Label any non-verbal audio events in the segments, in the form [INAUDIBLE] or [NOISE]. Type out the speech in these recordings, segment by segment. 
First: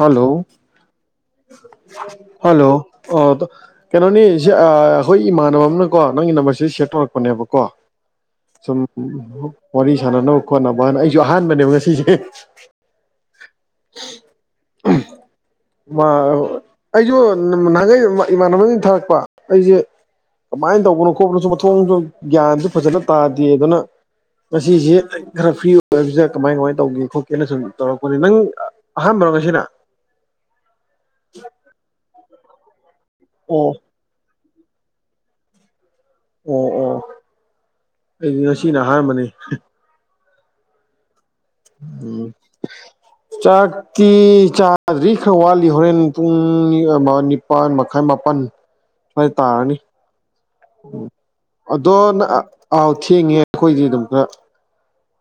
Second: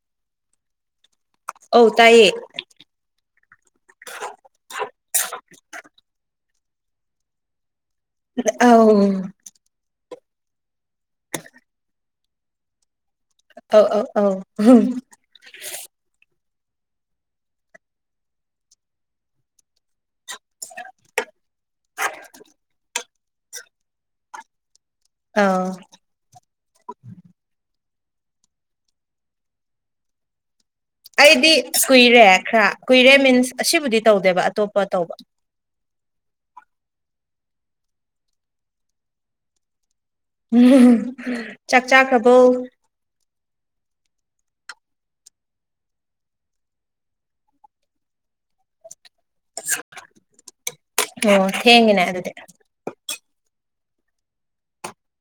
hello ꯑꯧ ꯇꯥꯏꯌꯦ hello ꯑꯥ [UNINTELLIGIBLE] ꯀꯩꯅꯣꯅꯤ ꯁꯤ ꯑꯥ ꯑꯩꯈꯣꯏ ꯏꯃꯥꯟꯅꯕ ꯑꯃꯅꯀꯣ ꯅꯪꯒꯤ ꯅꯝꯕꯔꯁꯤ ꯁꯦꯌꯔ ꯇꯧꯔꯛꯄꯅꯦꯕꯀꯣ ꯁꯨꯝ ꯑꯧ ꯋꯥꯔꯤ ꯁꯥꯟꯅꯅꯕ ꯈꯣꯠꯅꯕ ꯍꯥꯏꯅ ꯑꯩꯁꯨ ꯑꯍꯥꯟꯕꯅꯦꯕ ꯉꯁꯤꯁꯦ ꯑꯧ ꯑꯧ ꯑꯧ [UNINTELLIGIBLE] ꯃꯥ [UNINTELLIGIBLE] ꯑꯩꯖꯨ ꯅꯍꯥꯟꯒꯩ [UNINTELLIGIBLE] ꯏꯃꯥꯟꯅꯕꯖꯤꯡ ꯊꯥꯔꯛꯄ ꯑꯩꯖꯤ ꯀꯃꯥꯏꯟ ꯇꯧꯕꯅꯣ ꯈꯣꯠꯄꯅꯣꯁꯨ ꯃꯊꯣꯡꯁꯨ ꯒ꯭ꯌꯥꯟꯁꯨ ꯐꯖꯅ ꯇꯥꯗꯦ ꯑꯗꯨꯅ ꯉꯁꯤꯁꯤ ꯑꯩ ꯈꯔ ꯐ꯭ꯔꯤ ꯑꯧ ꯑꯣꯏꯕꯁꯤꯗ ꯀꯃꯥꯏ ꯀꯃꯥꯏ ꯇꯧꯒꯦ ꯈꯣꯠꯀꯦꯅ ꯁꯨꯝ ꯇꯧꯔꯛꯄꯅꯦ ꯅꯪ ꯑꯍꯥꯟꯕꯔꯣ ꯉꯁꯤꯅ ꯑꯩꯗꯤ ꯀꯨꯏꯔꯦ ꯈꯔ ꯀꯨꯏꯔꯦ ꯃꯤꯟꯁ ꯑꯣ ꯑꯁꯤꯕꯨꯗꯤ ꯇꯧꯗꯦꯕ ꯑꯇꯣꯞꯄ ꯇꯧꯕ ꯑꯣ ꯑꯣ ꯑꯩꯗꯤ ꯉꯁꯤꯅ ꯑꯍꯥꯟꯕꯅꯤ ꯆꯥꯛ ꯆꯥꯈ꯭ꯔꯕꯣ ꯆꯥꯛ ꯇꯤ ꯆꯥꯗ꯭ꯔꯤ ꯈꯔ ꯋꯥꯠꯂꯤ ꯍꯣꯔꯦꯟ ꯄꯨꯡ ꯅꯤꯄꯥꯟ ꯃꯈꯥꯏ ꯃꯥꯄꯟ [UNINTELLIGIBLE] ꯇꯥꯔꯅꯤ [INAUDIBLE] ꯑꯣ ꯑꯗꯣ ꯊꯦꯡꯉꯤꯅꯦ [UNINTELLIGIBLE] ꯑꯗꯨꯗꯤ ꯑꯥꯎ ꯊꯦꯡꯉꯦ ꯑꯩꯈꯣꯏꯗꯤ ꯑꯗꯨꯝ ꯈꯔ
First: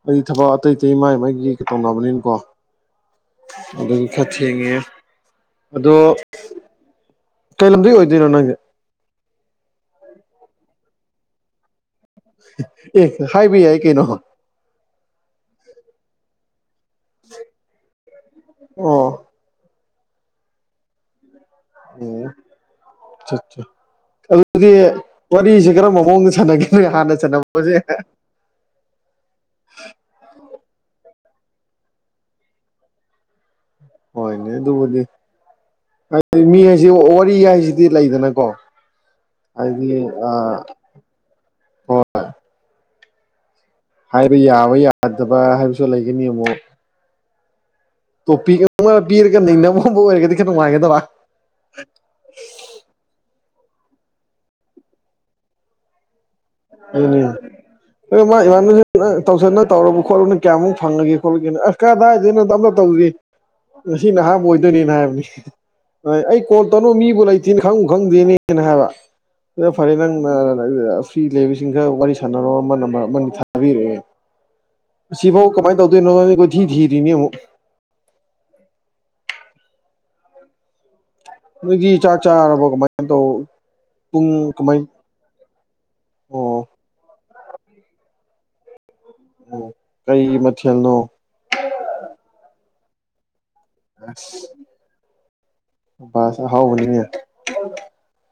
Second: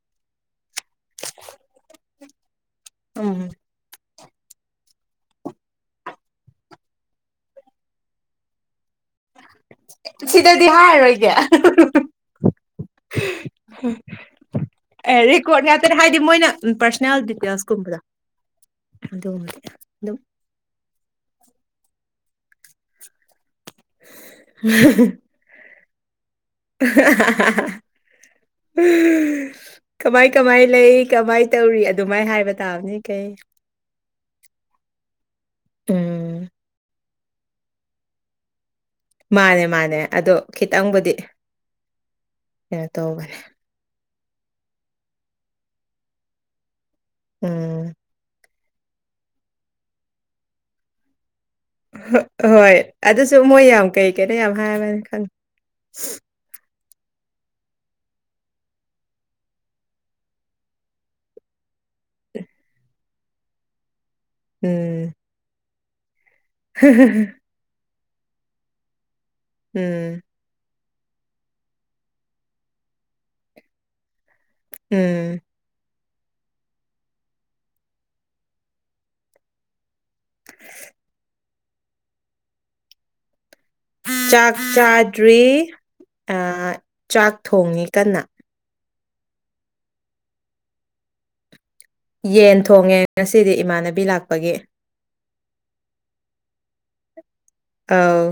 ꯍꯥꯏꯗꯤ ꯊꯕꯛ ꯑꯇꯩ ꯑꯇꯩ ꯃꯥꯏ ꯃꯥꯏꯒꯤ ꯇꯧꯅꯕꯅꯤꯅꯀꯣ ꯎꯝ ꯑꯗꯨꯒꯤ ꯈꯔ ꯊꯦꯡꯉꯦ ꯑꯗꯨ ꯀꯩ ꯂꯝꯗꯩꯩ ꯑꯣꯏꯗꯣꯏꯅꯣ ꯅꯣꯏꯗꯤ ꯁꯤꯗꯗꯤ ꯍꯥꯏꯔꯔꯣꯏꯒꯦ ꯑꯦ ꯍꯥꯏꯕ ꯌꯥꯏ ꯀꯩꯅꯣ ꯑꯦ ꯔꯦꯀꯣꯔꯠ ꯉꯥꯛꯇꯅꯦ ꯍꯥꯏꯗꯤ ꯃꯣꯏꯅ ꯄꯥꯔꯁꯅꯦꯜ ꯗꯤꯇꯦꯜꯁꯀꯨꯝꯕꯗꯣ ꯑꯣ ꯑꯗꯨ [UNINTELLIGIBLE] ꯑꯣ ꯆꯥ ꯆꯥ ꯑꯗꯨꯗꯤ ꯋꯥꯔꯤꯖꯦ ꯀꯔꯝꯕ ꯃꯑꯣꯡꯗ ꯁꯥꯟꯅꯒꯦ ꯅꯣꯏ ꯍꯥꯟꯅ [UNINTELLIGIBLE] ꯀꯃꯥꯏ ꯀꯃꯥꯏ ꯂꯩ ꯀꯃꯥꯏ ꯇꯧꯔꯤ ꯑꯗꯨꯃꯥꯏ ꯍꯥꯏꯕ ꯇꯥꯕꯅꯤ ꯀꯩ ꯍꯣꯏꯅꯦ ꯑꯗꯨꯕꯨꯗꯤ ꯎꯝ ꯍꯥꯏꯗꯤ ꯃꯤ ꯍꯥꯏꯁꯤ ꯋꯥꯔꯤ ꯍꯥꯏꯁꯤꯗꯤ ꯂꯩꯗꯅꯀꯣ ꯃꯥꯅꯦ ꯍꯥꯏꯗꯤ ꯃꯥꯅꯦ ꯑ ꯑꯗꯣ ꯈꯤꯇꯪꯕꯨꯗꯤ ꯍꯣꯏ ꯀꯩꯅꯣ ꯇꯧꯕꯅꯦ ꯍꯥꯏꯕ ꯌꯥꯕ ꯌꯥꯗꯕ ꯍꯥꯏꯕꯁꯨ ꯂꯩꯒꯅꯤ ꯑꯃꯨꯛ ꯎꯝ [UNINTELLIGIBLE] ꯄꯤꯔꯒ ꯅꯩꯅꯕꯒꯨꯝꯕ ꯑꯣꯏꯔꯒꯗꯤ ꯈꯔ ꯅꯨꯡꯉꯥꯏꯒꯗꯕ ꯍ ꯍꯣꯏ ꯑꯗꯨꯁꯨ ꯃꯣꯏ ꯌꯥꯝ ꯀꯩ ꯀꯩꯅꯣ ꯌꯥꯝ ꯍꯥꯏꯕꯅꯦ [UNINTELLIGIBLE] ꯑꯗꯨꯅꯤ ꯑꯗꯨ ꯃꯥ ꯏꯃꯥꯟꯅ [UNINTELLIGIBLE] ꯇꯧꯁꯟꯅ ꯇꯧꯔꯕ ꯈꯣꯠꯂꯕ [UNINTELLIGIBLE] ꯀꯌꯥꯃꯨꯛ ꯐꯪꯉꯒꯦ ꯈꯣꯠꯂꯒꯦꯅ [UNINTELLIGIBLE] ꯀꯗꯥꯏꯗꯩꯅꯣꯗ ꯑꯝꯇꯥ ꯇꯧꯗ꯭ꯔꯤ ꯉꯁꯤꯅ ꯑꯍꯥꯟꯕ ꯑꯣꯏꯗꯣꯏꯅꯤꯅ ꯎꯝ ꯍꯥꯏꯕꯅꯤ [UNINTELLIGIBLE] ꯑꯩ ꯀꯣꯜ ꯇꯧꯅꯕ ꯃꯤꯕꯨ ꯂꯩ [UNINTELLIGIBLE] ꯈꯪꯕꯨ ꯈꯪꯉꯨꯗꯦꯅꯦꯅ ꯍꯥꯏꯕ ꯑꯗꯨꯗ ꯐꯔꯦ ꯎꯝ ꯅꯪꯅ [UNINTELLIGIBLE] [UNINTELLIGIBLE] ꯂꯩꯕꯁꯤꯡꯒ ꯋꯥꯔꯤ ꯁꯥꯟꯅꯔꯣ ꯑꯃ ꯅꯝꯕꯔ ꯑꯃ [UNINTELLIGIBLE] ꯊꯥꯕꯤꯔꯛꯑꯦ ꯎꯝ ꯑꯁꯤꯕꯧ ꯀꯃꯥꯏ ꯇꯧꯗꯣꯏꯅꯣ ꯀꯣꯏꯊꯤ ꯊꯤꯔꯤꯅꯤ ꯑꯃꯨꯛ [INAUDIBLE] ꯅꯣꯏꯗꯤ ꯆꯥꯛ ꯆꯥꯔꯕꯣ ꯀꯃꯥꯏ [UNINTELLIGIBLE] ꯄꯨꯡ ꯆꯥꯛ ꯆꯥꯗ꯭ꯔꯤ ꯑꯣ ꯑꯥ ꯆꯥꯛ ꯊꯣꯡꯉꯤ ꯀꯟꯅ ꯑꯣ ꯀꯩ ꯃꯊꯦꯜꯅꯣ ꯌꯦꯟ ꯊꯣꯡꯉꯦ ꯉꯁꯤꯗꯤ ꯏꯃꯥꯟꯅꯕꯤ ꯂꯥꯛꯄꯒꯤ ꯄꯥꯁꯨ ꯍꯥꯎꯕꯅꯤꯍꯦ ꯑꯥꯎ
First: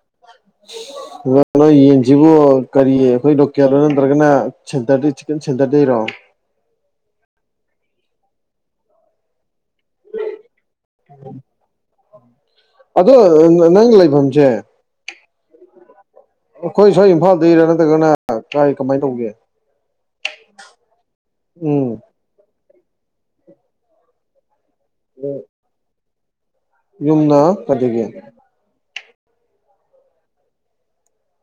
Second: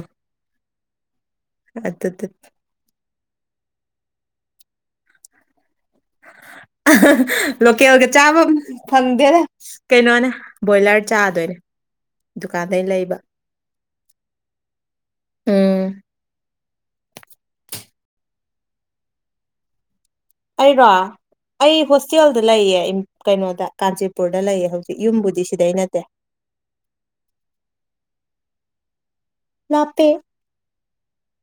ꯅꯥ ꯅꯣꯏ ꯌꯦꯟꯖꯤꯕꯣ ꯀꯔꯤ ꯑꯈꯣꯏ ꯂꯣꯀꯦꯜꯔꯣ ꯅꯠꯇ꯭ꯔꯒꯅ ꯁꯦꯟꯇꯔꯗꯩ ꯆꯤꯛꯀꯟ ꯁꯦꯟꯇꯔꯗꯩꯔꯣ [UNINTELLIGIBLE] ꯂꯣꯀꯦꯜꯒ ꯆꯥꯕꯝ ꯐꯪꯗꯦꯍꯦ ꯀꯩꯅꯣꯅꯦ ꯕꯣꯏꯂꯔ ꯆꯥꯗꯣꯏꯅꯦ ꯗꯨꯀꯥꯟꯗꯩ ꯂꯩꯕ ꯑꯥ ꯅꯥ ꯅꯪ ꯂꯩꯕꯝꯆꯦ ꯎꯝ ꯑꯈꯣꯏ ꯁ꯭ꯋꯥꯏ ꯏꯝꯐꯥꯜꯗꯩꯔ ꯅꯠꯇ꯭ꯔꯒꯅ ꯀꯥꯏ ꯀꯃꯥꯏ ꯇꯧꯒꯦ ꯑꯩꯔꯣ ꯑꯩ ꯎꯝ ꯍꯣꯁꯇꯦꯜꯗ ꯂꯩꯌꯦ ꯀꯩꯅꯣꯗ ꯀꯥꯟꯆꯤꯄꯨꯔꯗ ꯂꯩꯌꯦ ꯍꯧꯖꯤꯛ ꯌꯨꯝꯕꯨꯗꯤ ꯁꯤꯗꯩ ꯅꯠꯇꯦ ꯌꯨꯝꯅ ꯀꯥꯏꯗꯒꯤ ꯂꯥꯞꯄꯦ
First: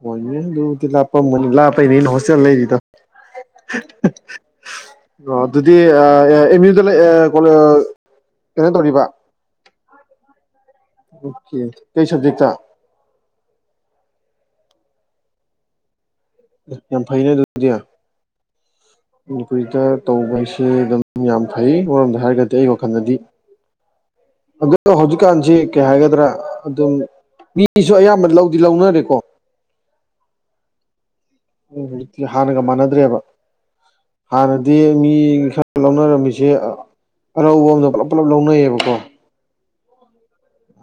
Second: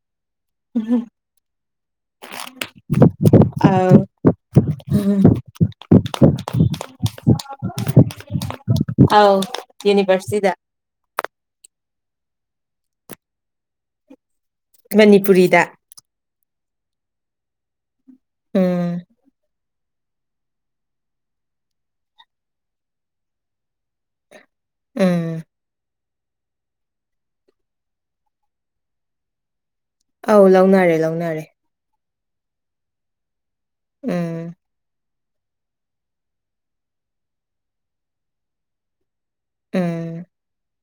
ꯍꯣꯏꯅꯦ ꯑꯗꯨꯗꯤ ꯂꯥꯞꯄꯝꯃꯅꯤ ꯂꯥꯞꯄꯩꯅꯦ ꯑꯩꯅ ꯍꯣꯁꯇꯦꯜ ꯂꯩꯔꯤꯗꯣ ꯑꯧ ꯎꯝ ꯑꯣ ꯑꯗꯨꯗꯤ ꯑꯥ ꯌꯥ ꯑꯦꯝ ꯌꯨꯗ ꯂꯩ ꯑꯥ ꯄꯣꯅꯣ ꯀꯩꯅꯣ ꯇꯧꯔꯤꯕ ꯌꯨꯅꯤꯕ꯭ꯔꯁꯤꯇꯤꯗ ꯑꯣꯀꯦ ꯀꯩ ꯁꯕꯖꯦꯛꯇ ꯃꯅꯤꯄꯨꯔꯤꯗ ꯌꯥꯝ ꯐꯩꯅ ꯑꯗꯨꯗꯤ ꯎꯝ ꯎꯝ ꯋꯤꯇ꯭ꯔ ꯇꯧꯕ ꯍꯥꯏꯁꯦ ꯑꯗꯨꯝ ꯌꯥꯝ ꯐꯩ ꯑꯃꯔꯣꯝꯗ ꯍꯥꯏꯔꯒꯗꯤ ꯑꯩ ꯋꯥꯈꯟꯗꯗꯤ ꯑꯗꯣ ꯎꯝ ꯍꯧꯖꯤꯛꯀꯥꯟꯖꯤ ꯀꯩ ꯍꯥꯏꯒꯗ꯭ꯔꯥ ꯑꯗꯨꯝ ꯃꯤꯁꯨ ꯑꯌꯥꯝꯕ ꯂꯧꯗꯤ ꯂꯧꯅꯔꯦꯀꯣ ꯑꯧ ꯂꯧꯅꯔꯦ ꯂꯧꯅꯔꯦ ꯍꯧꯖꯤꯛꯇꯤ ꯍꯥꯟꯅꯒ ꯃꯥꯟꯅꯗ꯭ꯔꯦꯕ ꯎꯝ ꯍꯥꯟꯅꯗꯤ ꯃꯤ ꯂꯧꯅꯔꯝꯃꯤꯁꯦ ꯑꯥ ꯑꯔꯧꯕ ꯑꯝꯗ ꯄꯨꯂꯞ ꯄꯨꯂꯞ ꯂꯧꯅꯩꯌꯦꯕꯀꯣ ꯎꯝ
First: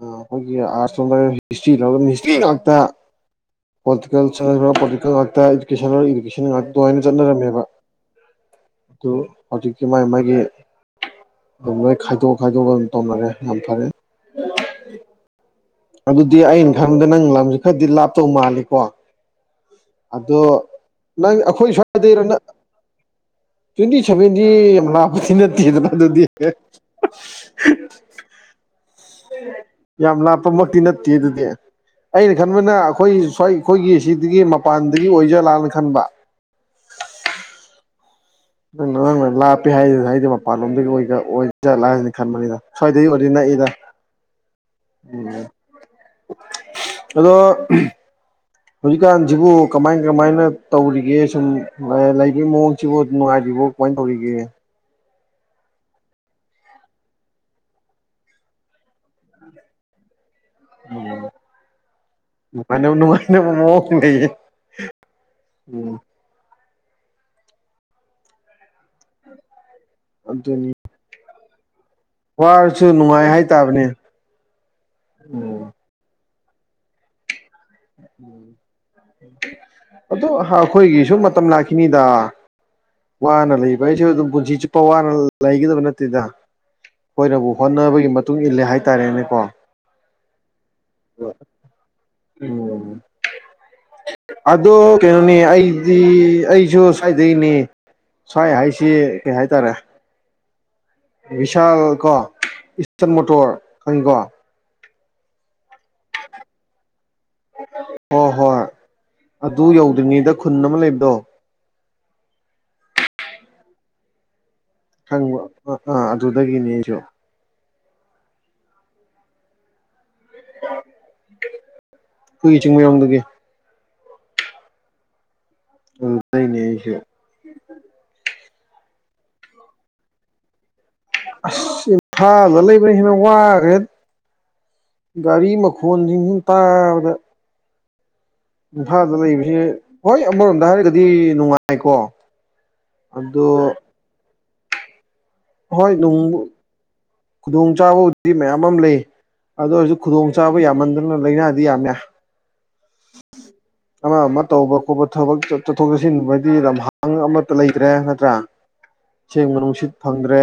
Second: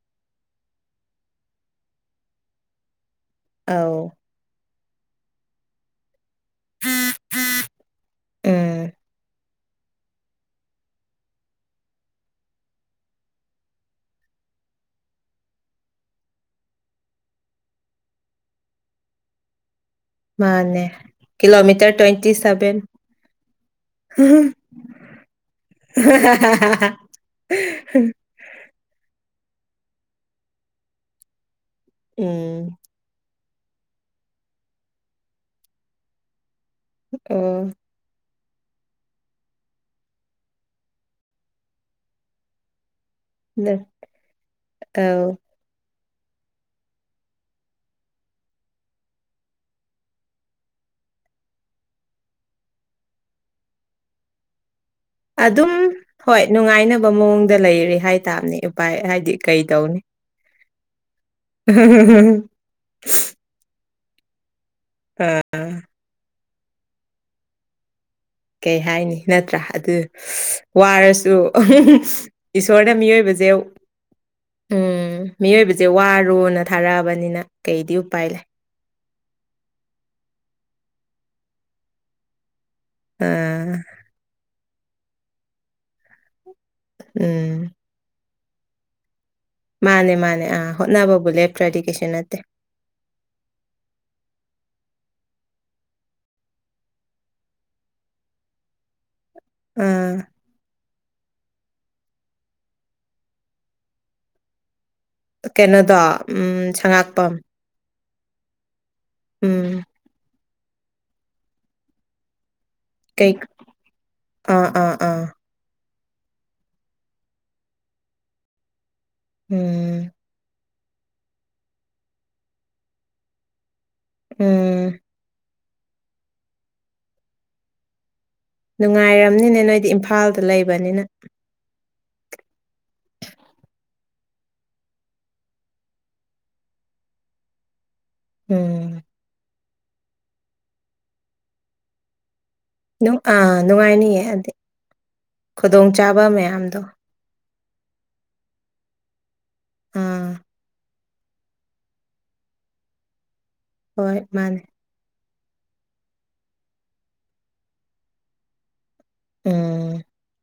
ꯑꯥ ꯑꯩꯈꯣꯏꯒꯤ ꯑꯥꯔꯠꯁ ꯂꯣꯝꯗꯅ ꯍꯤꯁꯇ꯭ꯔꯤ ꯂꯧꯔꯝꯃꯤ ꯍꯤꯁꯇ꯭ꯔꯤ ꯉꯥꯛꯇ ꯑꯧ ꯍꯣꯇꯤꯀꯜꯆ꯭ꯔꯔꯣ [UNINTELLIGIBLE] [UNINTELLIGIBLE] ꯆꯠꯅꯔꯝꯃꯦꯕ ꯎꯝ ꯑꯗꯨ ꯍꯧꯖꯤꯛꯇꯤ ꯃꯥꯥꯏ ꯃꯥꯏꯒꯤ ꯗꯨꯝ ꯂꯣꯏ ꯈꯥꯏꯗꯣꯛ ꯈꯥꯏꯗꯣꯛꯑ ꯗꯨꯝ ꯇꯧꯅꯔꯦ ꯌꯥꯝ ꯐꯔꯦ ꯑꯗꯨꯗꯤ ꯑꯩꯟ ꯈꯟꯕꯗ ꯅꯪ ꯂꯝꯁꯦ ꯈꯔꯗꯤ ꯂꯥꯞꯇꯧ ꯃꯥꯜꯂꯤꯀꯣ ꯑꯗꯣ ꯃꯥꯅꯦ ꯅꯪ ꯑꯩꯈꯣꯏ ꯀꯤꯂꯣꯃꯤꯇꯔ ꯁ꯭ꯋꯥꯏꯗꯩꯔ ꯇ꯭ꯋꯦꯟꯇꯤ ꯅꯥ ꯁꯚꯦꯟ ꯇ꯭ꯋꯦꯟꯇꯤ ꯁꯚꯦꯟꯗꯤ ꯌꯥꯝ ꯂꯥꯞꯄꯗꯤ ꯅꯠꯇꯦꯗꯅ ꯑꯗꯨꯗꯤ [UNINTELLIGIBLE] ꯌꯥꯝ ꯂꯥꯞꯄꯃꯛꯇꯤ ꯅꯠꯇꯦ ꯑꯗꯨꯗꯤ ꯑꯩꯅ ꯈꯟꯕꯅ ꯎꯝ ꯈꯣꯏ ꯁ꯭ꯋꯥꯏ ꯑꯈꯣꯏꯒꯤ ꯁꯤꯗꯒꯤ ꯃꯄꯥꯟꯗꯒꯤ ꯑꯣꯏꯖꯥꯠꯂꯅ ꯈꯟꯕ ꯎꯝ ꯅꯪ ꯅꯪꯅ ꯂꯥꯞꯄꯦ ꯍꯥꯏꯁꯤ ꯍꯥꯏꯗꯤ ꯃꯄꯥꯟ ꯂꯣꯝꯗꯒꯤ ꯑꯣꯏꯖ ꯑꯣꯏꯖꯥꯠꯂ ꯍꯥꯏꯅ ꯈꯟꯕꯅꯤꯗ ꯁ꯭ꯋꯥꯏꯗꯩ ꯑꯣꯏꯗꯤ ꯅꯛꯏꯗ ꯑꯧ ꯎꯝ ꯑꯗꯣ ꯍꯧꯖꯤꯛꯀꯥꯟꯁꯤꯕꯨ ꯀꯃꯥꯏ ꯀꯃꯥꯏꯅ ꯇꯧꯔꯤꯒꯦ ꯁꯨꯝ ꯑꯥ ꯂꯩꯕꯩ ꯃꯑꯣꯡꯁꯤꯕꯨ ꯅꯨꯡꯉꯥꯏꯔꯤꯕꯣ ꯀ꯭ꯋꯥꯏ ꯇꯧꯔꯤꯒꯦ ꯑꯗꯨꯝ ꯍꯣꯏ ꯅꯨꯡꯉꯥꯏꯅꯕ ꯃꯑꯣꯡꯗ ꯂꯩꯔꯦ ꯍꯥꯏꯇꯥꯥꯝꯅꯦ ꯎꯄꯥꯏ ꯍꯥꯏꯗꯤ ꯀꯩ ꯇꯧꯅꯤ [UNINTELLIGIBLE] [UNINTELLIGIBLE] ꯑ ꯎꯝ ꯀꯩ ꯍꯥꯏꯅꯤ ꯅꯠꯇ꯭ꯔꯥ ꯑꯗꯨ ꯑꯗꯨꯅꯤ ꯋꯥꯔꯁꯨ ꯋꯥꯔꯁꯨ ꯏꯁꯣꯔꯗ ꯅꯨꯡꯉꯥꯏ ꯃꯤꯑꯣꯏꯕꯖꯦ ꯍꯥꯏꯇꯥꯕꯅꯦ ꯎꯝ ꯎꯝ ꯃꯤꯑꯣꯏꯕꯖꯦ ꯋꯥꯔꯣꯅ ꯊꯥꯔꯛꯑꯕꯅꯤꯅ ꯀꯩꯗꯤ ꯎꯄꯥꯏ ꯂꯩ ꯑꯗꯨ ꯍꯥꯈꯣꯏꯒꯤꯁꯨ ꯃꯇꯝ ꯂꯥꯛꯈꯤꯅꯤꯗ ꯋꯥꯅ ꯑꯥ ꯂꯩꯕ ꯑꯩꯁꯨ ꯑꯗꯨꯝ ꯄꯨꯟꯁꯤ ꯆꯨꯞꯄ ꯋꯥꯅ ꯂꯩꯒꯗꯕ ꯅꯠꯇꯦꯗ ꯍꯣꯏꯅꯕꯨ ꯎꯝ ꯍꯣꯠꯅꯕꯒꯤ ꯃꯇꯨꯡ ꯏꯜꯂꯦ ꯍꯥꯏꯇꯥꯔꯦꯅꯦꯀꯣ ꯃꯥꯅꯦ ꯃꯥꯅꯦ ꯑꯥ ꯍꯣꯠꯅꯕꯕꯨ ꯂꯦꯞꯇ꯭ꯔꯦꯗꯤ ꯀꯩꯁꯨ ꯅꯠꯇꯦ ꯎꯝ ꯑꯗꯣ ꯀꯩꯅꯣꯅꯤ ꯑꯩꯗꯤ ꯑꯩꯁꯨ ꯁꯋꯥꯏꯗꯩꯅꯦ ꯁ꯭ꯋꯥꯏ ꯍꯥꯏꯁꯦ ꯀꯩ ꯍꯥꯏꯇꯥꯔꯦ ꯎꯝ ꯕꯤꯚꯤꯁꯥꯜ ꯀꯣ ꯏꯁꯇꯟ ꯃꯣꯇꯣꯔ ꯈꯪꯉꯤꯀꯣ ꯀꯩꯅꯣꯗꯣ ꯎꯝ ꯁꯝꯉꯥꯛꯄꯝ ꯍꯣꯏ ꯍꯣꯏ ꯑꯗꯨ ꯎꯝ ꯌꯧꯗ꯭ꯔꯤꯉꯩꯗ ꯈꯨꯟ ꯑꯃ ꯂꯩꯕꯗꯣ ꯀꯩ ꯑꯥ ꯑꯥ ꯑꯥ ꯈꯪꯕꯔꯣ ꯑ ꯑꯥ ꯑꯗꯨꯗꯒꯤꯅꯦ ꯑꯩꯖꯨ ꯎꯝ ꯍꯨꯏ ꯆꯤꯡꯃꯩꯔꯣꯡꯗꯒꯤ ꯎꯝ ꯎ ꯂꯩꯅꯦ ꯑꯩꯁꯨ ꯅꯨꯡꯉꯥꯏꯔꯝꯅꯤꯅꯦ ꯅꯣꯏꯗꯤ ꯏꯝꯐꯥꯜꯗ ꯂꯩꯕꯅꯤꯅ ꯑꯁ ꯏꯐꯥꯜꯗ ꯂꯩꯕ꯭ꯔꯥ ꯍꯦꯟꯅ ꯋꯥꯒ꯭ꯔꯦ ꯒꯥꯔꯤ ꯃꯈꯣꯟꯖꯤꯡꯖꯤ ꯇꯥꯕꯗ ꯎꯝ ꯏꯝꯐꯥꯜꯗ ꯂꯩꯕꯕꯁꯤ ꯍꯣꯏ ꯑꯃꯔꯣꯝꯗ ꯍꯥꯏꯔꯒꯗꯤ ꯅꯨꯡꯉꯥꯏꯀꯣ ꯅꯨꯡ ꯑ ꯑꯗꯣ ꯅꯨꯡꯉꯥꯏꯅꯤꯌꯦ ꯑꯗꯤ ꯍꯣꯏ ꯈꯨꯗꯣꯡꯆꯥꯥꯕ ꯅꯨꯡꯕꯨ ꯃꯌꯥꯝꯗꯣ ꯈꯨꯗꯣꯡ ꯆꯥꯕꯕꯨ ꯃꯌꯥꯝ ꯑꯃ ꯂꯩ ꯑꯗꯨ ꯑꯣꯏꯔꯁꯨ ꯈꯨꯗꯣꯡ ꯑꯥ ꯆꯥꯕ ꯌꯥꯝꯃꯟꯗꯅ ꯂꯥꯏꯅꯥꯗꯤ ꯌꯥꯝꯃꯦ ꯑꯃ ꯍꯣꯏ ꯑꯃ ꯃꯥꯅꯦ ꯇꯧꯕ ꯈꯣꯠꯄ ꯊꯕꯛ ꯆꯠꯊꯣꯛ ꯆꯠꯁꯤꯟꯕꯗꯤ ꯂꯝꯍꯥꯡ ꯑꯃꯠꯇ ꯂꯩꯇ꯭ꯔꯦ ꯅꯠꯇ꯭ꯔꯥ ꯑꯁꯦꯡꯕ ꯅꯨꯡꯁꯤꯠ ꯎꯝ ꯐꯪꯗ꯭ꯔꯦ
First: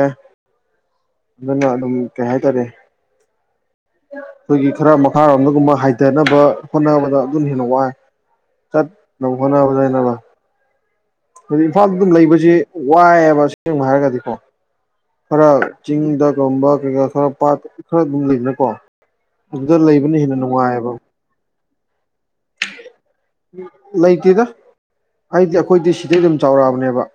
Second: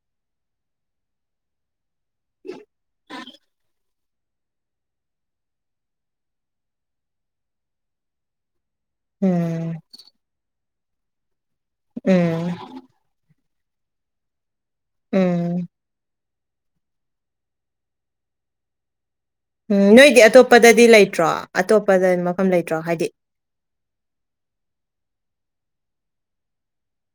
ꯑꯗꯨꯅ ꯑꯗꯨꯝ ꯀꯩ ꯍꯥꯏꯇꯥꯔꯦ ꯑ ꯈꯣꯏꯒꯤ ꯈꯔ ꯃꯈꯥꯔꯣꯝꯗꯒꯨꯝꯕ ꯍꯥꯏꯊꯅꯕ ꯍꯣꯠꯅꯕꯗ ꯑꯗꯨꯅ ꯍꯦꯟꯅ ꯋꯥꯏ ꯆꯠ ꯅꯕ ꯎꯝ ꯍꯣꯠꯅꯕꯅꯤꯅꯀꯣ ꯍꯨꯖꯤꯛ ꯏꯝꯐꯥꯜꯗ ꯑꯗꯨꯝ ꯎꯝ ꯂꯩꯕꯖꯤ ꯋꯥꯏꯑꯦꯕ ꯑꯁꯦꯡꯕ ꯍꯥꯏꯔꯒꯗꯤꯀꯣ ꯈꯔ ꯎꯝ ꯆꯤꯡꯗ ꯂꯣꯝꯕ ꯀꯩꯀꯥ ꯈꯔ ꯄꯥꯠ ꯈꯔ ꯑꯗꯨꯝ ꯂꯩꯗꯅꯀꯣ ꯑꯗꯨꯗ ꯎꯝ ꯂꯩꯕꯅ ꯅꯣꯏꯗꯤ ꯍꯦꯟꯅ ꯑꯇꯣꯞꯄꯗꯗꯤ ꯅꯨꯡꯉꯥꯏꯌꯦꯕ ꯂꯩꯇ꯭ꯔꯣ ꯑꯇꯣꯞꯄꯗ ꯃꯐꯝ ꯂꯩꯇ꯭ꯔꯣ ꯍꯥꯏꯗꯤ ꯂꯩꯇꯦꯗ ꯍꯥꯏꯗꯤ ꯑꯩꯈꯣꯏꯗꯤ ꯁꯤꯗꯩ ꯑꯗꯨꯝ ꯆꯥꯎꯔꯛꯑꯕꯅꯦꯕ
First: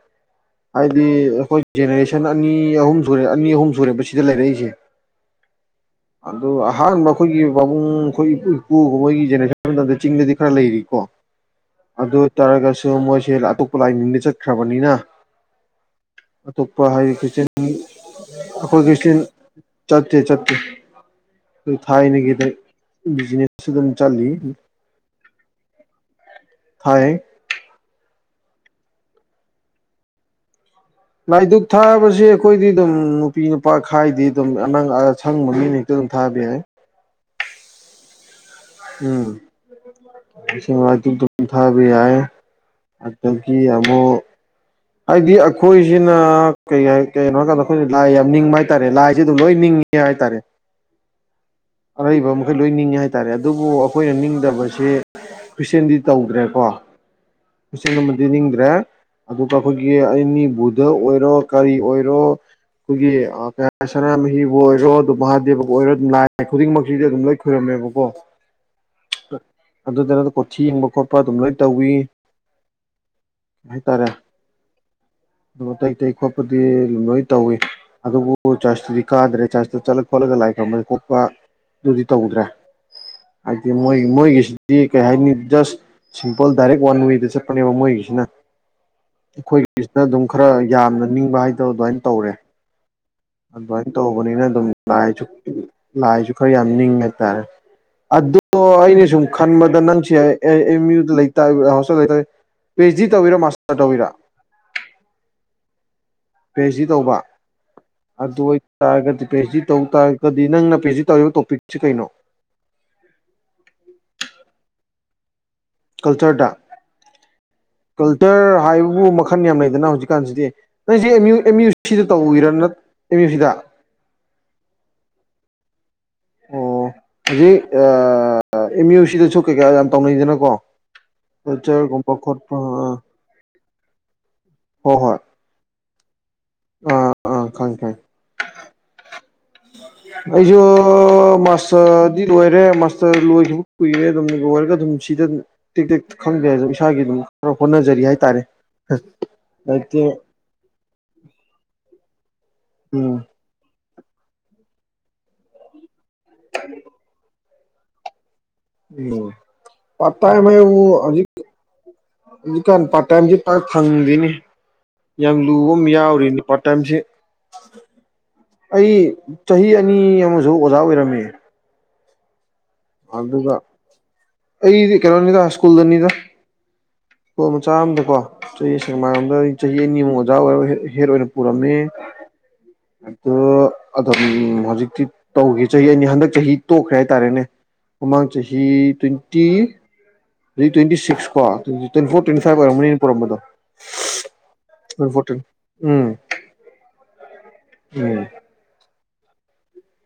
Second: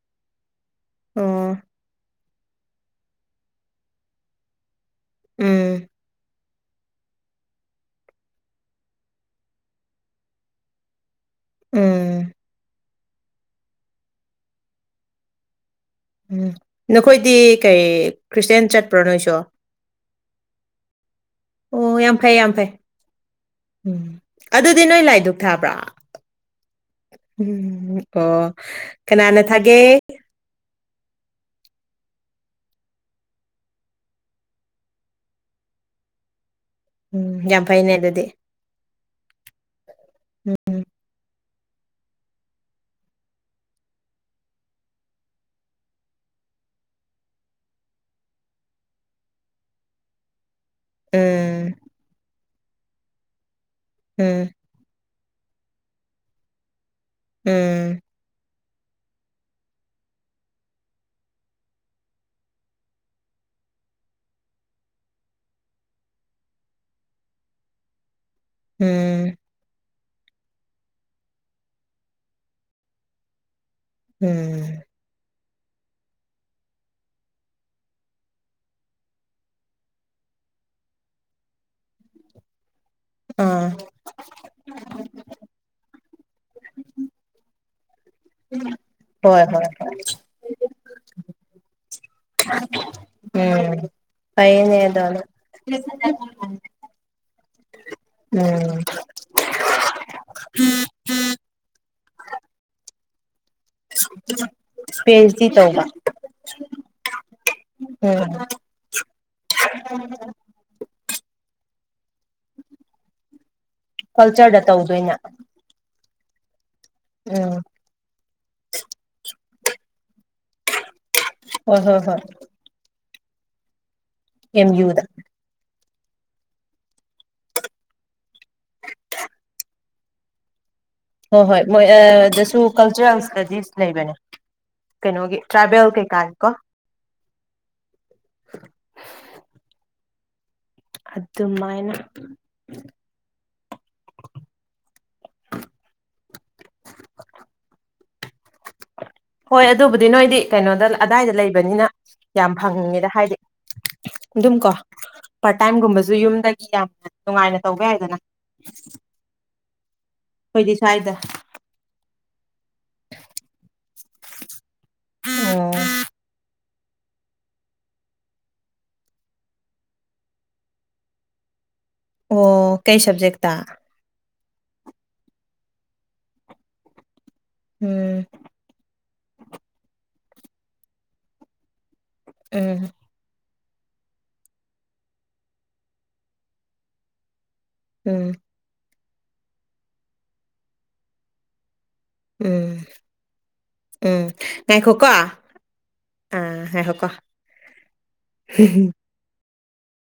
ꯍꯥꯏꯗꯤ ꯑꯣ ꯑꯈꯣꯏ ꯖꯦꯅꯦꯔꯦꯁꯟ ꯑꯅꯤ ꯑꯍꯨꯝ ꯁꯨꯔꯦ ꯑꯅꯤ ꯑꯍꯨꯝ ꯁꯨꯔꯦ ꯁꯤꯗ ꯂꯩꯔꯛꯏꯁꯦ ꯎꯝ ꯑꯗꯨ ꯑꯍꯥꯟꯕ ꯑꯩꯈꯣꯏꯒꯤ ꯕꯕꯨꯡ ꯈꯣꯏ ꯏꯄꯨ ꯏꯄꯨꯍꯣꯏꯒꯤ ꯖꯦꯅꯦꯔꯦꯁꯟ ꯃꯇꯝꯗ ꯆꯤꯡꯗꯗꯤ ꯈꯔ ꯂꯩꯔꯤꯀꯣ ꯑꯗꯨ ꯎꯝ ꯑꯣꯏ ꯇꯥꯔꯒꯁꯨ ꯃꯣꯏꯁꯦ ꯑꯇꯣꯞꯄ ꯂꯥꯏꯅꯤꯡꯗ ꯆꯠꯈ꯭ꯔꯕꯅꯤꯅ ꯎꯝ ꯑꯇꯣꯞꯄ ꯍꯥꯏꯗꯤ ꯅꯈꯣꯏꯗꯤ ꯈ꯭ꯔꯤꯁꯇꯦꯟ ꯀꯩ ꯈ꯭ꯔꯤꯁꯇꯦꯟ ꯑꯈꯣꯏ ꯆꯠꯄ꯭ꯔꯣ ꯈ꯭ꯔꯤꯁꯇꯦꯟ ꯅꯣꯏꯁꯨ ꯆꯠꯇꯦ ꯆꯠꯇꯦ ꯗꯨ ꯑꯣ ꯌꯥꯝ ꯐꯩ ꯊꯥꯏꯅꯒꯤꯗ ꯌꯥꯝ ꯐꯩ ꯕꯤꯖꯤꯅꯦꯁꯁꯨ ꯑꯗꯨꯝ ꯎꯝ ꯆꯠꯂꯤ ꯑꯗꯨꯗꯤ ꯅꯣꯏ ꯂꯥꯏꯗꯨꯛ ꯊꯥꯕ꯭ꯔꯣ ꯊꯥꯏ ꯎꯝ ꯑꯣ ꯀꯅꯥꯅ ꯊꯥꯒꯦ ꯂꯥꯏꯗꯨꯛ ꯊꯥꯕꯁꯤ ꯑꯩꯈꯣꯏꯗꯤ ꯑꯗꯨꯝ ꯅꯨꯄꯤ ꯅꯨꯄꯥ ꯈꯥꯏꯗꯦ ꯑꯗꯨꯝ ꯑꯅꯪ ꯑꯁꯪꯕꯃꯤꯅ ꯗꯨꯝ ꯊꯥꯕꯥ ꯌꯥꯏ ꯎꯝ ꯌꯥꯝ ꯐꯩꯅꯦ ꯑꯗꯨꯗꯤ ꯎꯝ ꯑꯦꯁꯤꯡ ꯂꯥꯏꯗꯨꯛ ꯗꯨꯝ ꯊꯥꯕ ꯌꯥꯏ ꯑꯗꯒꯤ ꯑꯃꯨꯛ ꯍꯥꯏꯗꯤ ꯑꯩꯈꯣꯏꯁꯤꯅ ꯀꯩ ꯍꯥꯏ ꯀꯩꯅꯣ ꯍꯥꯏꯀꯥꯟꯗ ꯑꯩꯈꯣꯏꯁꯦ ꯂꯥꯏ ꯌꯥꯝ ꯅꯤꯡꯕ ꯍꯥꯏꯇꯥꯔꯦ ꯂꯥꯏꯁꯦ ꯑꯗꯨꯝ ꯂꯣꯏ ꯅꯤꯡꯉꯤ ꯅꯤꯡꯉꯤ ꯍꯥꯏꯇꯥꯔꯦ ꯎꯝ ꯑꯔꯩꯕ ꯃꯈꯩ ꯂꯣꯏ ꯅꯤꯡꯉꯦ ꯍꯥꯏꯇꯥꯔꯦ ꯑꯗꯨꯕꯨ ꯑꯩꯈꯣꯏꯅ ꯎꯝ ꯅꯤꯡꯗꯕ ꯁꯤ ꯈ꯭ꯔꯤꯁꯇꯦꯟꯗꯤ ꯇꯧꯗ꯭ꯔꯦꯀꯣ ꯎꯝ ꯈ꯭ꯔꯤꯁꯇꯦꯟ ꯗꯤ ꯅꯤꯡꯗ꯭ꯔꯦ ꯑꯗꯨꯒ ꯑꯩꯈꯣꯏꯒꯤ ꯑꯅꯤꯕꯨꯙ ꯑꯣꯏꯔꯣ ꯀꯔꯤ ꯑꯣꯏꯔꯣ ꯑꯩꯈꯣꯏꯒꯤ ꯑ ꯁꯅꯥꯃꯍꯤꯕꯨ ꯑꯣꯏꯔꯣ ꯑꯗꯨꯝ ꯃꯍꯥꯗꯦꯕꯕꯨ ꯑꯣꯏꯔꯣ ꯑꯗꯨꯝ ꯂꯥꯏ ꯈꯨꯗꯤꯡꯃꯛꯁꯤꯗꯤ ꯑꯗꯨꯝ ꯂꯣꯏ ꯈꯣꯏꯔꯝꯃꯦꯕꯀꯣ ꯎꯝ ꯑꯗꯨꯗ ꯀꯨꯊꯤ ꯌꯦꯕ ꯈꯣꯠꯄ ꯑꯗꯨꯝ ꯂꯣꯏ ꯇꯧꯋꯤ ꯀꯩ ꯍꯥꯏꯇꯥꯔꯦ ꯎꯝ ꯑꯗꯨ ꯑꯇꯩ ꯑꯇꯩ ꯈꯣꯠꯄꯗꯤ ꯂꯣꯏ ꯇꯧꯏ ꯑꯗꯨꯕꯨ ꯆꯥꯔꯁꯇꯨꯗꯤ ꯀꯥꯗ꯭ꯔꯦ ꯆꯥꯔꯁꯇ ꯆꯠꯂ ꯈꯣꯠꯂꯒ ꯂꯥꯏ ꯈꯣꯏꯔꯝꯕ ꯈꯣꯠꯄ ꯗꯨꯗꯤ ꯇꯧꯗ꯭ꯔꯦ ꯑꯥ ꯍꯥꯏꯗꯤ ꯃꯣꯏ ꯃꯣꯏꯒꯤꯁꯤꯗꯤ ꯀꯩ ꯍꯥꯏꯅꯤ ꯖꯁ ꯁꯤꯝꯄꯜ ꯗꯥꯏꯔꯦꯛ ꯋꯥꯟ ꯋꯦꯗ ꯆꯠꯄꯅꯦꯕ ꯃꯣꯏꯒꯤꯁꯤꯅ ꯍꯣꯏ ꯍꯣꯏ ꯍꯣꯏ ꯑꯩꯈꯣꯏꯒꯤꯁꯤꯅ ꯑꯗꯨꯝ ꯈꯔ ꯌꯥꯝꯅ ꯅꯤꯡꯕ ꯍꯥꯏꯗꯣ ꯑꯗꯨꯃꯥꯏꯅ ꯇꯧꯔꯦ ꯑ [UNINTELLIGIBLE] ꯑꯗꯨꯃꯥꯏꯟ ꯇꯧꯕꯅꯤꯅ ꯑꯗꯨꯝ ꯂꯥꯏꯁꯨ ꯂꯥꯏꯁꯨ ꯈꯔ ꯌꯥꯝ ꯅꯤꯡꯉꯦ ꯍꯥꯏꯇꯥꯔꯦ ꯑꯗꯣ ꯎꯝ ꯑꯩꯅ ꯁꯨꯝ ꯈꯟꯕꯗ ꯅꯪꯁꯦ ꯑꯦ ꯑꯦꯝ ꯌꯨ ꯂꯩ ꯇꯥꯏ ꯄꯤ ꯍꯩꯁꯗꯤ ꯇꯧꯔꯤꯔꯣ ꯃꯥꯁꯇꯔ ꯇꯧꯋꯤꯔꯥ ꯄꯤ ꯑꯩꯁ ꯗꯤ ꯇꯧꯕ ꯄꯤ ꯑꯩꯁ ꯗꯤ ꯇꯧꯕ ꯎꯝ ꯑꯗꯨ ꯑꯣꯏꯇꯥꯔꯒꯗꯤ ꯄꯤ ꯑꯩꯆ ꯗꯤ ꯇꯧ ꯇꯥꯔꯒꯗꯤ ꯅꯪꯅ ꯄꯤ ꯑꯩꯆ ꯗꯤ ꯇꯧꯔꯤꯕ ꯇꯣꯄꯤꯛꯁꯤ ꯀꯩꯅꯣ ꯀꯜꯆꯔꯗ ꯇꯧꯗꯣꯏꯅ ꯀꯜꯆꯔꯗ ꯎꯝ ꯀꯜꯆꯔ ꯍꯥꯏꯕꯕꯨ ꯃꯈꯟ ꯌꯥꯝ ꯂꯩꯗꯅ ꯍꯧꯖꯤꯛꯀꯥꯟꯁꯤꯗꯤ ꯅꯣꯏꯁꯦ ꯑꯦꯝ ꯌꯨ ꯑꯦꯝ ꯌꯨ ꯍꯣꯏ ꯍꯣꯏ ꯁꯤꯗ ꯍꯣꯏ ꯇꯧꯔꯤꯔꯥ ꯅꯠ ꯑꯦꯝ ꯌꯨ ꯁꯤꯗ ꯑꯦꯝ ꯌꯨꯗ ꯑꯣ ꯍꯧꯖꯤꯛ ꯑꯦꯝ ꯌꯨ ꯁꯤꯗꯁꯨ ꯀꯩꯀꯥ ꯌꯥꯝ ꯇꯧꯅꯩꯗꯅꯀꯣ ꯍꯣꯏ ꯍꯣꯏ ꯃꯣꯏ ꯀꯜꯆꯔꯒꯨꯝꯕ ꯈꯣꯠꯄ ꯗꯁꯨ ꯑ ꯀꯜꯆꯔꯦꯜ ꯏꯁꯇꯗꯤꯁ ꯂꯩꯕꯅꯦ ꯀꯩꯅꯣꯒꯤ ꯇ꯭ꯔꯥꯏꯕꯦꯜ ꯀꯩ ꯀꯥꯒꯤꯀꯣ ꯑ ꯑꯥ ꯈꯪꯉꯦ ꯈꯪꯉꯦ ꯑꯩꯖꯨ ꯑꯗꯨꯃꯥꯏꯅ ꯃꯥꯁꯇꯔꯗꯤ ꯂꯣꯏꯔꯦ ꯃꯥꯁ ꯇꯔ ꯂꯣꯏꯒꯤꯕ ꯀꯨꯏꯔꯦ ꯂꯣꯏꯔꯒ ꯑꯗꯨꯝ ꯁꯤꯗ ꯇꯤꯛ ꯇꯤꯛ ꯈꯪꯗꯦ ꯍꯥꯏ ꯏꯁꯥꯒꯤ ꯑꯗꯨꯝ ꯈꯔ ꯍꯣꯠꯅꯖꯔꯤ ꯍꯥꯏꯇꯥꯔꯦ ꯑ ꯍꯣꯏ ꯑꯗꯨꯕꯨꯗꯤ ꯅꯣꯏꯗꯤ ꯀꯩꯅꯣꯗ ꯑꯗꯥꯏꯗ ꯂꯩꯕꯅꯤꯅ ꯌꯥꯝ ꯐꯪꯉꯦꯗ ꯎꯝ ꯍꯥꯏꯗꯤ ꯑꯗꯨꯝ ꯀꯣ ꯄꯥꯔꯠ ꯇꯥꯏꯝꯒꯨꯝꯕꯁꯨ ꯌꯨꯝꯗꯒꯤ ꯌꯥꯝꯅ ꯅꯨꯡꯉꯥꯏꯅ ꯇꯧꯕꯥ ꯌꯥꯏꯗꯅ ꯎꯝ ꯄꯥꯔꯠ ꯇꯃꯥꯏ ꯑꯩꯈꯣꯏꯗꯤ ꯍꯥꯏꯕꯕꯨ ꯁ꯭ꯋꯥꯏꯗ ꯍꯧꯖꯤꯛ ꯍꯧꯖꯤꯛꯀꯥꯟ ꯄꯥꯔ ꯇꯥꯏꯝꯁ ꯄꯥꯛ ꯐꯪꯗꯦꯅ° ꯌꯥꯝ ꯑꯣ ꯂꯨꯕ ꯑꯃ ꯌꯥꯎꯔꯤꯅꯤ ꯄꯥꯔꯠ ꯇꯥꯏꯝꯁꯤ ꯑꯩ ꯆꯍꯤ ꯑꯅꯤ ꯑꯃꯁꯨ ꯑꯣꯖꯥ ꯑꯣꯏꯔꯝꯃꯤ ꯑꯣꯑꫭ ꯑꯗꯨꯒ ꯑꯩꯗꯤ ꯀꯩꯅꯣꯅꯤꯗ ꯁ꯭ꯀꯨꯜꯗꯅꯤꯗ ꯁ꯭ꯀꯨꯜ ꯃꯆꯥ ꯑꯃꯗꯀꯣ ꯎꯝ ꯑꯩ ꯁ°ꯛꯃꯥꯏꯔꫭꯝꯗ ꯆꯍꯤ ꯑꯅꯤꯃꯨꯛ ꯑꯣꯖꯥ ꯑꯣꯏꯔꯣ ꯍꯦꯠ ꯑꯣꯏꯅꯔꯝ ꯄꯨꯔꯃꯦ ꯑ° ꯑꯗꫭ ꯑꯗꯨꯝ ꯍꯧꯖꯤꯛꯇꯤ ꯇꯧꯈꯤ ꯆꯍꯤ ꯑꯅꯤ ꯍꯟꯗꯛ ꯆꯍꯤ ꯇꯣꯛꯈ꯭ꯔꯦ ꯍꯥꯏꯇꯥꯔꯦꯅꯦ ꯃꯃꯥꯡ ꯎꯝ ꯆꯍꯤ ꯇ꯭ꯋꯦꯟꯇꯤ ꯍꯧꯖꯤꯛ ꯇ꯭ꯋꯦꯟꯇꯤ ꯁꯤꯛꯁ ꯀꯣ ꯇ꯭ꯋ ꯇ꯭ꯋꯦꯟꯇꯤ ꯐꯣꯔ ꯇ꯭ꯋꯦꯟꯇꯤ ꯐꯥꯏꯚ ꯎꯝ ꯑꯣꯏꯔꯝꯝꯕꯅꯤꯅ ꯄꯨꯔꯝꯕꯗꯣ ꯎꯝ ꯉꯥꯏꯈꯣꯀꯣ [UNINTELLIGIBLE] ꯑꯥ ꯉꯥꯏꯈꫭ ꯀꫭ [INAUDIBLE] [INAUDIBLE]